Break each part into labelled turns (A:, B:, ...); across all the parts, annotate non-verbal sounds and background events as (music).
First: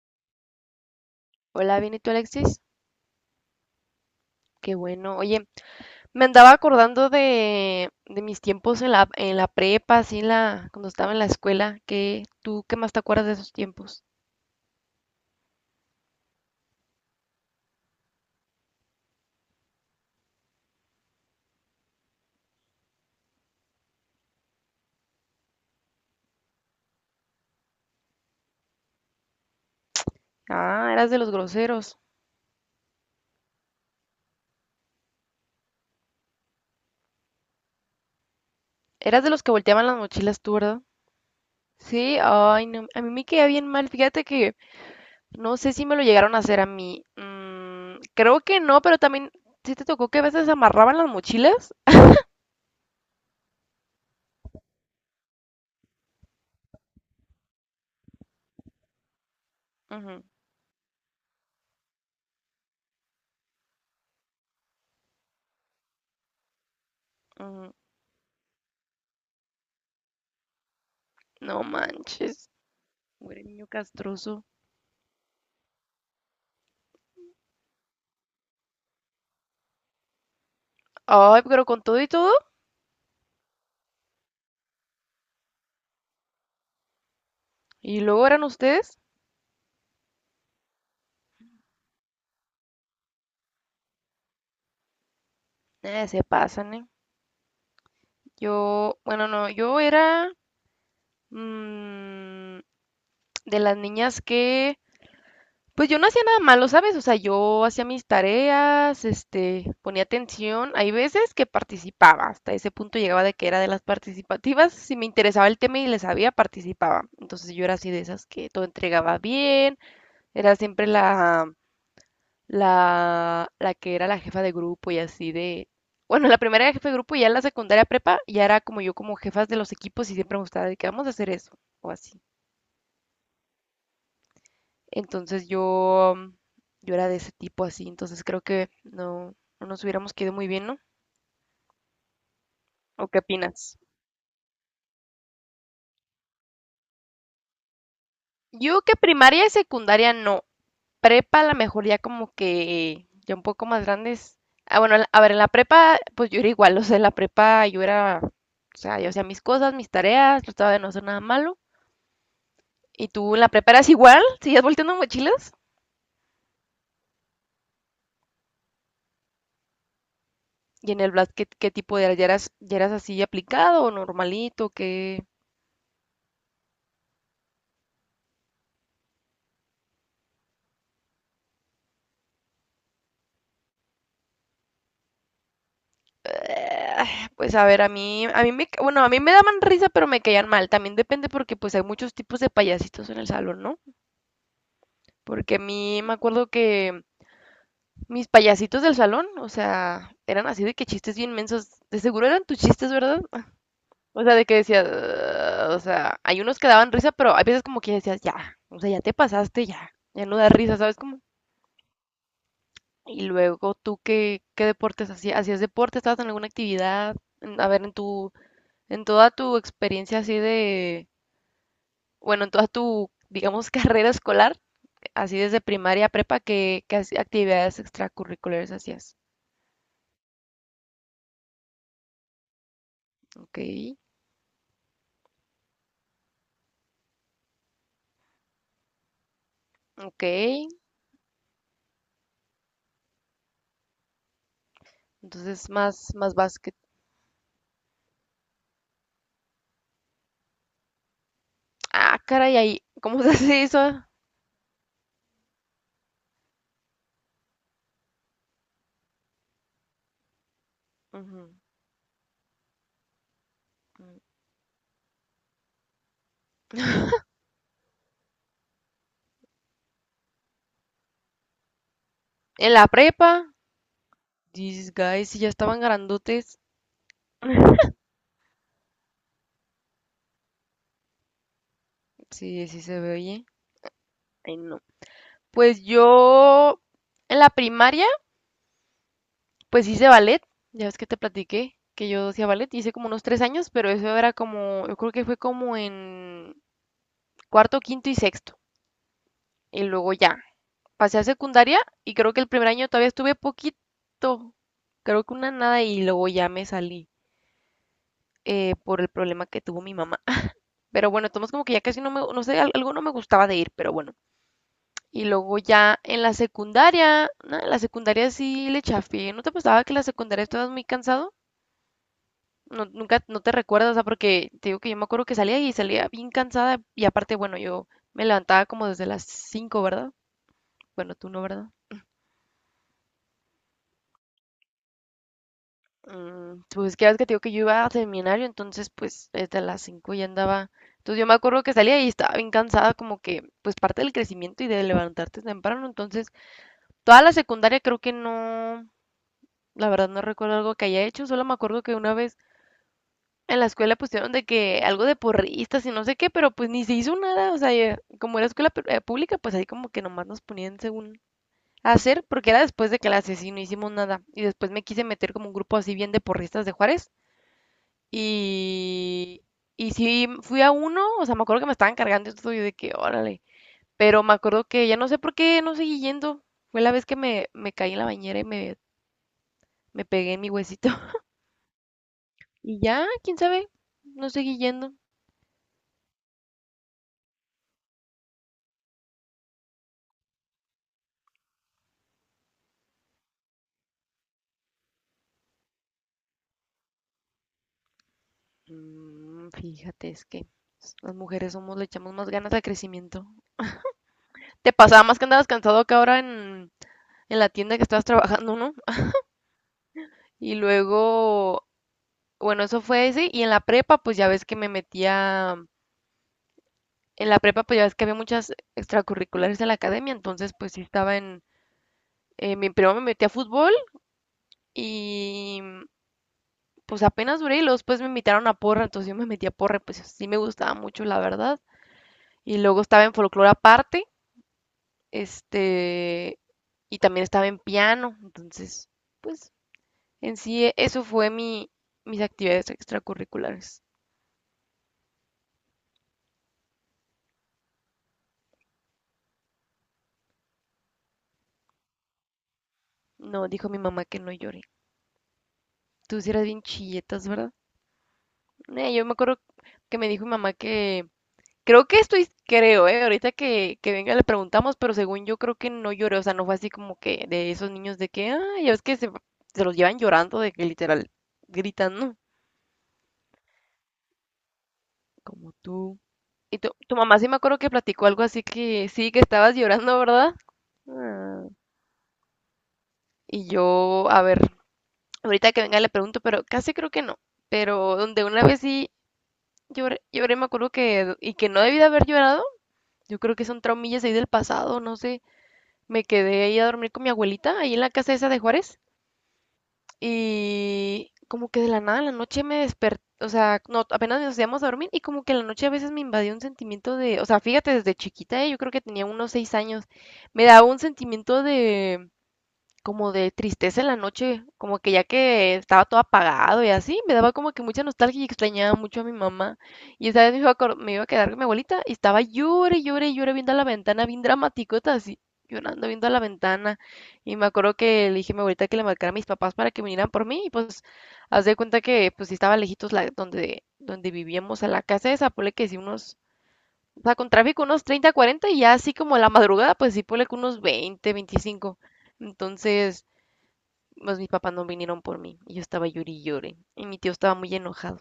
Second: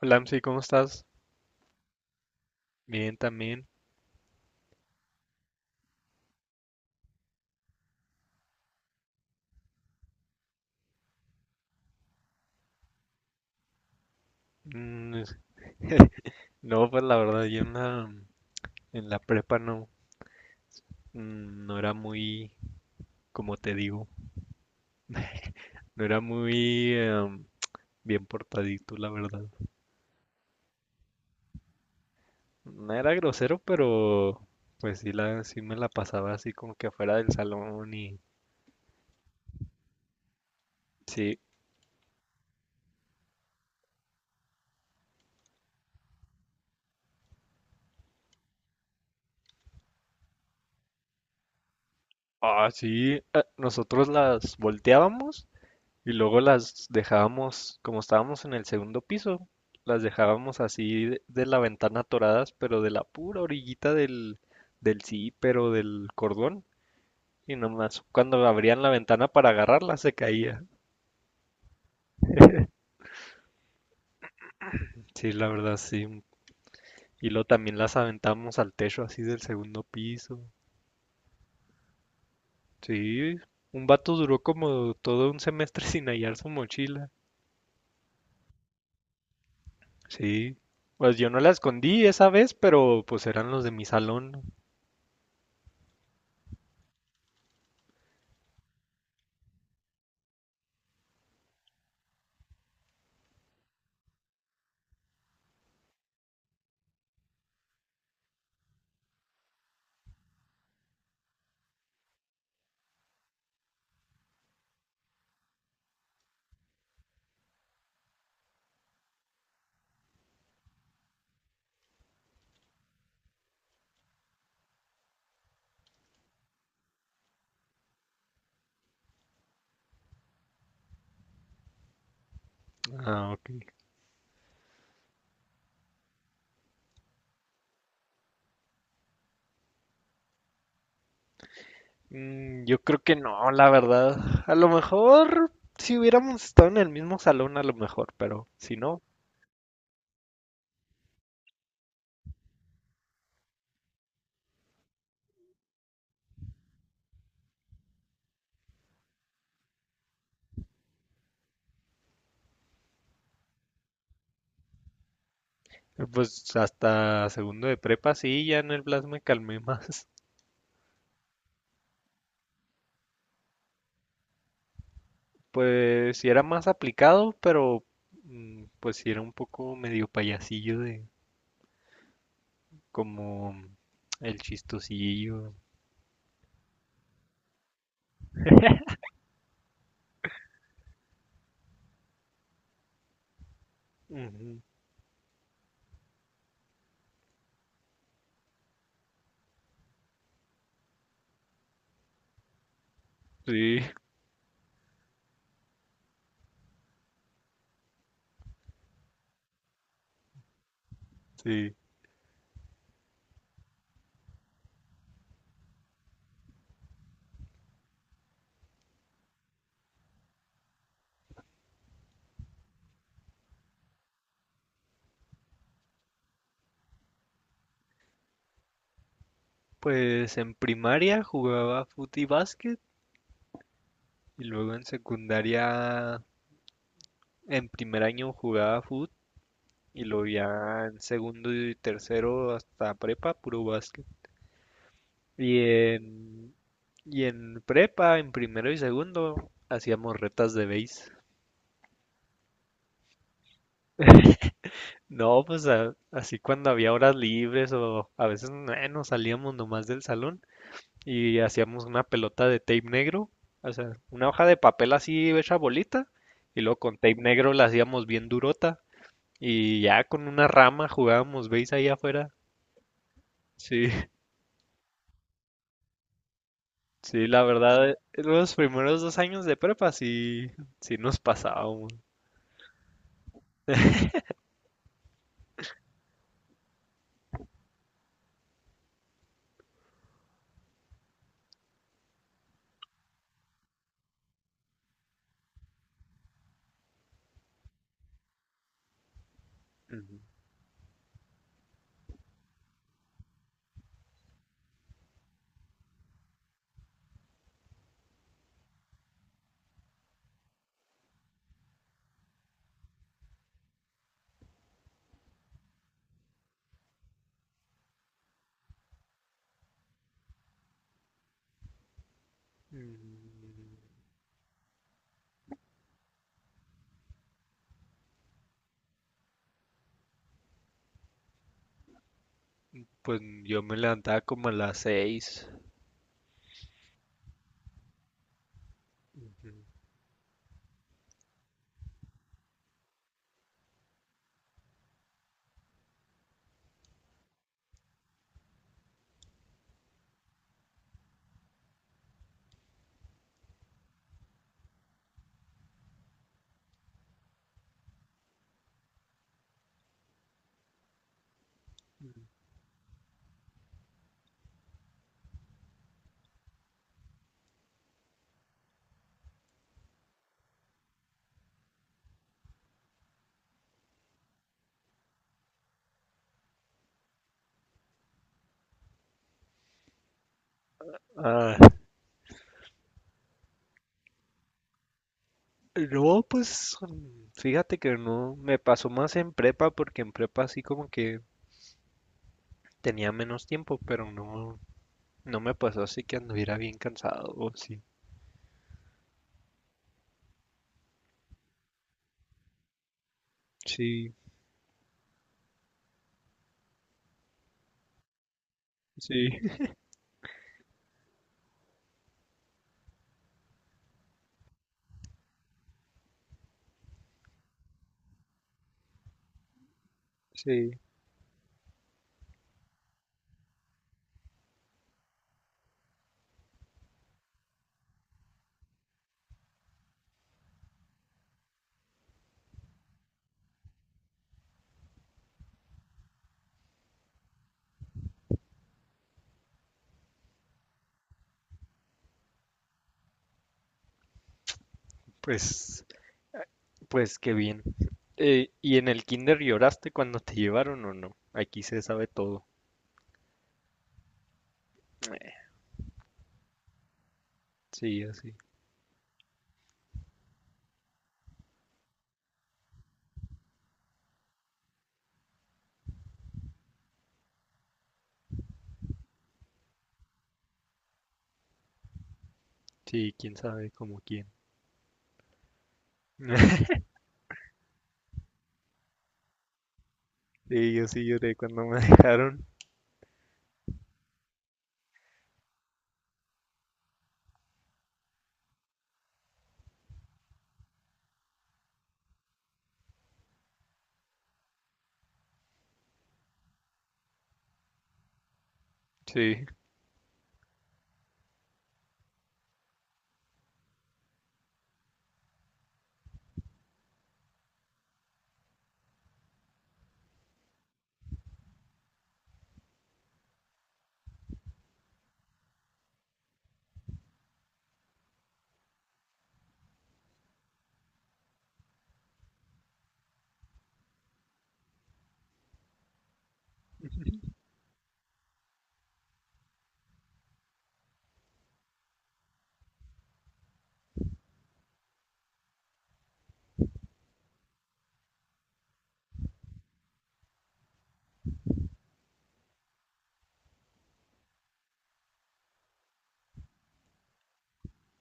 A: Hola, Amsi, ¿cómo estás?
B: Hola, bien, ¿y tú, Alexis?
A: Bien, también.
B: Qué bueno. Oye, me andaba acordando de mis tiempos en la prepa, así en la, cuando estaba en la escuela. ¿Qué, tú qué más te acuerdas de esos tiempos?
A: Mm, es- no, pues la verdad, yo en la prepa no, no era muy, como te digo, no era muy bien portadito, la verdad.
B: Ah, eras de los groseros.
A: No era grosero, pero pues sí, sí me la pasaba así como que afuera del salón y
B: Eras de los que volteaban las mochilas tú, ¿verdad?
A: sí.
B: Sí, ay, no, a mí me quedaba bien mal. Fíjate que no sé si me lo llegaron a hacer a mí. Creo que no, pero también sí te tocó que a veces amarraban las mochilas.
A: Ah, sí, nosotros las volteábamos. Y luego las dejábamos, como estábamos en el segundo piso, las
B: Ujú,
A: dejábamos así de la ventana atoradas, pero de la pura orillita del, del zipper o del cordón. Y
B: ujú.
A: nomás cuando abrían la ventana para agarrarla se caía.
B: No manches, güey, niño castroso.
A: Sí, la verdad, sí. Y luego también las aventamos al techo así del segundo piso.
B: Ay, pero con todo y todo.
A: Sí, un vato duró como todo un semestre (laughs) sin hallar su mochila.
B: ¿Y luego eran ustedes?
A: Sí. Pues yo no la escondí esa vez, pero pues eran los de mi salón.
B: Se pasan, ¿eh? Yo, bueno, no, yo era mm, de las niñas que, pues yo no hacía nada malo, ¿sabes? O sea, yo hacía mis tareas, este, ponía atención. Hay veces que participaba, hasta ese punto llegaba de que era de las participativas. Si me interesaba el tema y le sabía, participaba. Entonces yo era así de esas que todo entregaba bien, era siempre la que era la jefa de grupo y así de... Bueno, la primera era jefa de grupo y ya en la secundaria prepa ya era como yo como jefas de los equipos y siempre me gustaba de que vamos a hacer eso o así.
A: Ah, ok.
B: Entonces yo era de ese tipo así, entonces creo que no nos hubiéramos quedado muy bien, ¿no?
A: Mm, yo creo
B: ¿O
A: que
B: qué
A: no, la
B: opinas?
A: verdad. A lo mejor si hubiéramos estado en el mismo salón, a lo mejor, pero si
B: Yo que
A: no…
B: primaria y secundaria no, prepa, a lo mejor ya como que ya un poco más grandes. Ah, bueno, a ver, en la prepa, pues yo era igual, o sea, en la prepa yo era, o sea, yo hacía mis cosas, mis tareas, trataba de no hacer nada malo. ¿Y tú en la prepa eras igual? ¿Seguías volteando mochilas?
A: Pues hasta segundo de prepa sí, ya en el Blas me calmé más. (laughs)
B: ¿Y en el Blast qué, qué tipo de ya eras así aplicado o normalito? ¿Qué?
A: Pues sí era más aplicado, pero pues sí era un poco medio payasillo de como el chistosillo.
B: Pues a ver, a mí me, ca- bueno, a mí me daban risa, pero me caían mal. También depende porque pues hay muchos tipos de payasitos en el salón, ¿no?
A: Ujú.
B: Porque a mí me acuerdo que mis payasitos del salón, o sea, eran así de que chistes bien mensos. De seguro eran tus chistes, ¿verdad?
A: Sí,
B: O sea, de que decías, "Ugh", o sea, hay unos que daban risa, pero hay veces como que decías, ya, o sea, ya te pasaste, ya, ya no da risa, ¿sabes cómo?
A: sí.
B: Y luego tú, ¿qué, qué deportes hacías? ¿Hacías deporte? ¿Estabas en alguna actividad? En- A ver, en tu, en toda tu experiencia así de, bueno, en toda tu, digamos, (laughs) carrera escolar, así desde primaria a prepa, ¿qué, qué hac- actividades extracurriculares hacías?
A: Pues en primaria jugaba fut y básquet,
B: Ok,
A: y luego en secundaria, en primer año jugaba fútbol. Y lo
B: ok.
A: vi ya en segundo y tercero hasta prepa, puro básquet. Y
B: Entonces, más, más
A: en,
B: básquet.
A: y en prepa, en primero y segundo, hacíamos retas de base.
B: Ah, caray, ahí, ¿cómo (laughs) se hace eso?
A: No, pues así cuando había horas libres o a veces nos salíamos nomás del salón y
B: Ujú.
A: hacíamos una pelota de tape negro, o sea, una hoja de papel así hecha bolita, y luego con tape negro la hacíamos bien durota, y ya con una rama jugábamos base ahí afuera.
B: En la prepa,
A: Sí,
B: these guys, si ya estaban grandotes,
A: sí, la verdad, los primeros dos años de prepa sí, sí nos pasábamos.
B: sí, sí se ve, oye. Ay, no. Pues yo, en la primaria, pues hice ballet. Ya ves que te platiqué que yo hacía ballet. Hice como unos 3 años, pero eso era como, yo creo que fue como en cuarto, quinto y sexto. Y luego
A: Ujú.
B: ya, pasé a secundaria y creo que el primer año todavía estuve poquito. Creo que una nada y luego ya me salí. Por el problema que tuvo mi mamá. (laughs) Pero bueno, tomamos como que ya casi no me, no sé, algo no me gustaba de ir, pero bueno. Y luego ya en la secundaria, no, en la secundaria sí le chafié. ¿No te pasaba que en la secundaria estabas muy cansado? No, nunca, no te
A: Mm,
B: recuerdas, o sea, porque te digo que yo me acuerdo que salía y salía bien cansada y aparte, bueno, yo me levantaba como desde las 5, ¿verdad? Bueno, tú no, ¿verdad?
A: pues yo me levantaba como a las 6.
B: Pues que ya ves que te digo que yo iba a seminario, entonces pues desde las 5 ya andaba. Entonces yo me acuerdo que salía y estaba bien cansada, como que pues parte del crecimiento y de levantarte temprano. Entonces toda la secundaria creo que no, la verdad no recuerdo algo que haya hecho, solo me acuerdo que una vez en la escuela pusieron de que algo de porristas y no sé qué, pero pues ni se hizo nada. O sea, ya- como era escuela pu- pública, pues ahí como que nomás nos ponían según hacer, porque era después de clases y no hicimos nada. Y después me quise meter como un grupo así bien de porristas de Juárez. Y, y sí, fui a uno, o sea, me acuerdo que me estaban cargando y todo, y de que, órale. Pero me acuerdo que ya no sé por qué no seguí yendo. Fue la vez que me caí en la bañera y me pegué en mi huesito. (laughs)
A: Ah,
B: Y ya, quién sabe, no seguí yendo.
A: no, pues fíjate que no, me pasó más en prepa porque en prepa así como que tenía menos tiempo, pero no, no me pasó así que anduviera bien cansado, o sí.
B: Fíjate, es que las mujeres somos, le echamos más ganas al crecimiento.
A: Sí,
B: Te pasaba más que andabas cansado que ahora en la tienda que estabas trabajando, ¿no?
A: sí, (laughs)
B: Y luego, bueno, eso fue ese. Y en la prepa, pues ya ves que me metía en la prepa, pues ya ves que había muchas extracurriculares en la academia, entonces
A: sí.
B: pues sí estaba en... Mi primo me metí a fútbol y pues apenas duré y luego después me invitaron a porra, entonces yo me metí a porra, pues sí me gustaba mucho, la verdad. Y luego estaba en folclore aparte, este, y también estaba en piano, entonces pues en sí eso fue mi, mis actividades extracurriculares.
A: Pues, pues qué bien. ¿Y en el kinder lloraste cuando te llevaron o no? Aquí se sabe todo.
B: No, dijo mi mamá que no lloré. Tú sí eras bien chilletas, ¿verdad?
A: Sí, así.
B: Yo me acuerdo que me dijo mi mamá que creo que estoy, creo, ¿eh? Ahorita que venga le preguntamos, pero según yo creo que no lloré, o sea, no fue así como que de esos niños de que, ah, ya ves que se los llevan llorando, de que literal gritan, ¿no?
A: Sí, quién sabe como quién.
B: Como tú. Y
A: (laughs)
B: tu mamá sí me acuerdo que platicó algo así que sí, que estabas llorando, ¿verdad?
A: Sí, yo sí lloré
B: Ah,
A: cuando me (laughs) dejaron.
B: y yo, a ver, ahorita que venga le pregunto, pero casi creo que no. Pero donde una vez sí lloré, lloré, me acuerdo que, y que no debí de haber llorado, yo creo que son traumillas ahí del pasado, no sé. Me quedé ahí a dormir con mi abuelita, ahí en la casa esa de Juárez,
A: Sí,
B: y como que de la nada en la noche me desperté, o sea, no, apenas nos íbamos a dormir y como que en la noche a veces me invadió un sentimiento de, o sea, fíjate, desde chiquita, yo creo que tenía unos 6 años, me daba un sentimiento de como de tristeza en la noche, como que ya que estaba todo apagado y así, me daba como que mucha nostalgia y extrañaba mucho a mi mamá. Y esa vez me iba a, acor- me iba a quedar con mi abuelita y estaba llore, llore, llore viendo a la ventana, bien dramaticota así, llorando viendo a la ventana. Y me acuerdo que le dije a mi abuelita que le marcara a mis papás para que vinieran por mí y pues haz de cuenta que pues sí estaba lejitos la, donde, donde vivíamos a la casa esa, ponle que sí unos... O sea, con tráfico unos 30, 40 y ya así como la madrugada, pues sí, ponle que unos 20, 25. Entonces, pues mis papás no vinieron por mí y yo estaba llori y llore. Y mi tío estaba muy enojado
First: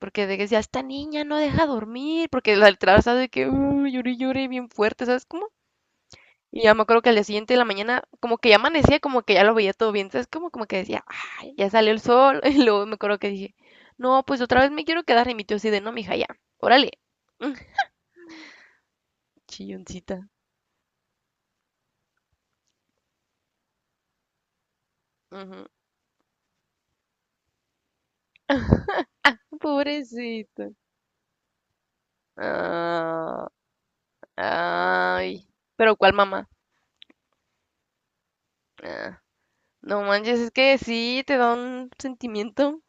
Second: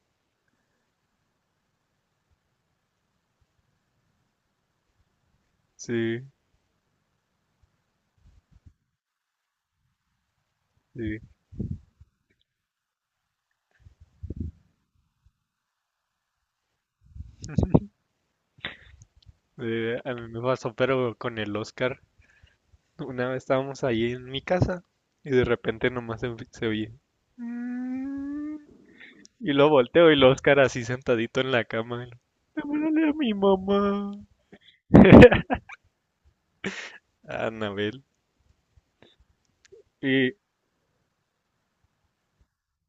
B: porque de que decía, esta niña no deja dormir, porque la letra de que llore y llore bien fuerte, ¿sabes cómo?
A: sí,
B: Y ya me acuerdo que al día siguiente de la mañana, como que ya amanecía, como que ya lo veía todo bien, ¿sabes? Como, como que decía,
A: sí.
B: ay, ya salió el sol. (laughs) Y luego me acuerdo que dije, no, pues otra vez me quiero quedar. Y mi tío así de, no, mija, ya, órale,
A: A
B: chilloncita.
A: mí me pasó, pero con el Oscar. Una vez estábamos ahí en mi casa y de
B: Ujú.
A: repente nomás se oye. "Mm". Y lo volteo y el Oscar
B: Pobrecita.
A: así sentadito en la cama. Y devuélvele a mi
B: Ah,
A: mamá.
B: ay.
A: (laughs)
B: Pero ¿cuál mamá?
A: A Anabel.
B: Ah. No
A: Y
B: manches, es que sí te da un sentimiento.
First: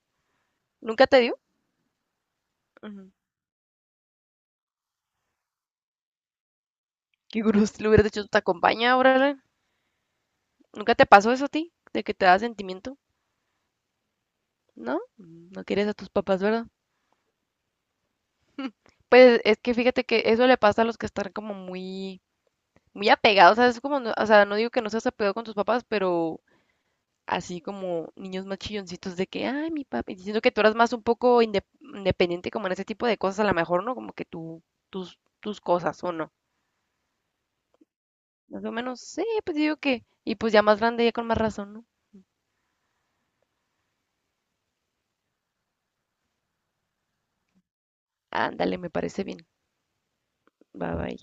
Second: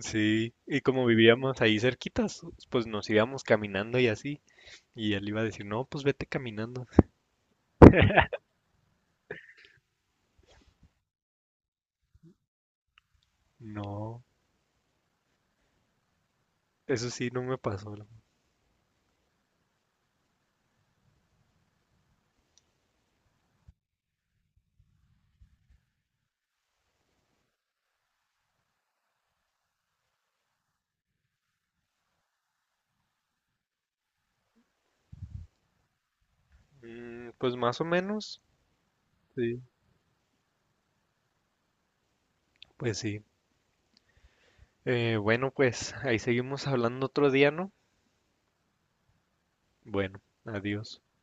A: sí, y como
B: ¿Nunca te dio?
A: vivíamos ahí cerquitas, pues nos
B: Ujú.
A: íbamos caminando y así. Y él iba a decir, no, pues vete caminando.
B: Qué grus, lo hubieras dicho, te acompaña, órale. ¿Nunca te pasó eso a ti? De que te da sentimiento.
A: No,
B: ¿No? No quieres a tus papás, ¿verdad?
A: eso sí, no me pasó.
B: Pues es que fíjate que eso le pasa a los que están como muy, muy apegados. O sea, es como, no- o sea, no digo que no seas apegado con tus papás, pero así como niños más chilloncitos de que, ay, mi papi. Diciendo que tú eras más un poco inde- independiente como en ese tipo de cosas, a lo mejor, ¿no? Como que tú, tus, tus cosas, ¿o no?
A: Mm, pues más o menos,
B: Más o menos, sí, pues
A: sí,
B: digo que. Y pues ya más grande, ya con más razón, ¿no?
A: pues sí. Bueno, pues ahí seguimos hablando otro día, ¿no?
B: Ándale, me parece bien.
A: Bueno,
B: Bye
A: adiós.
B: bye.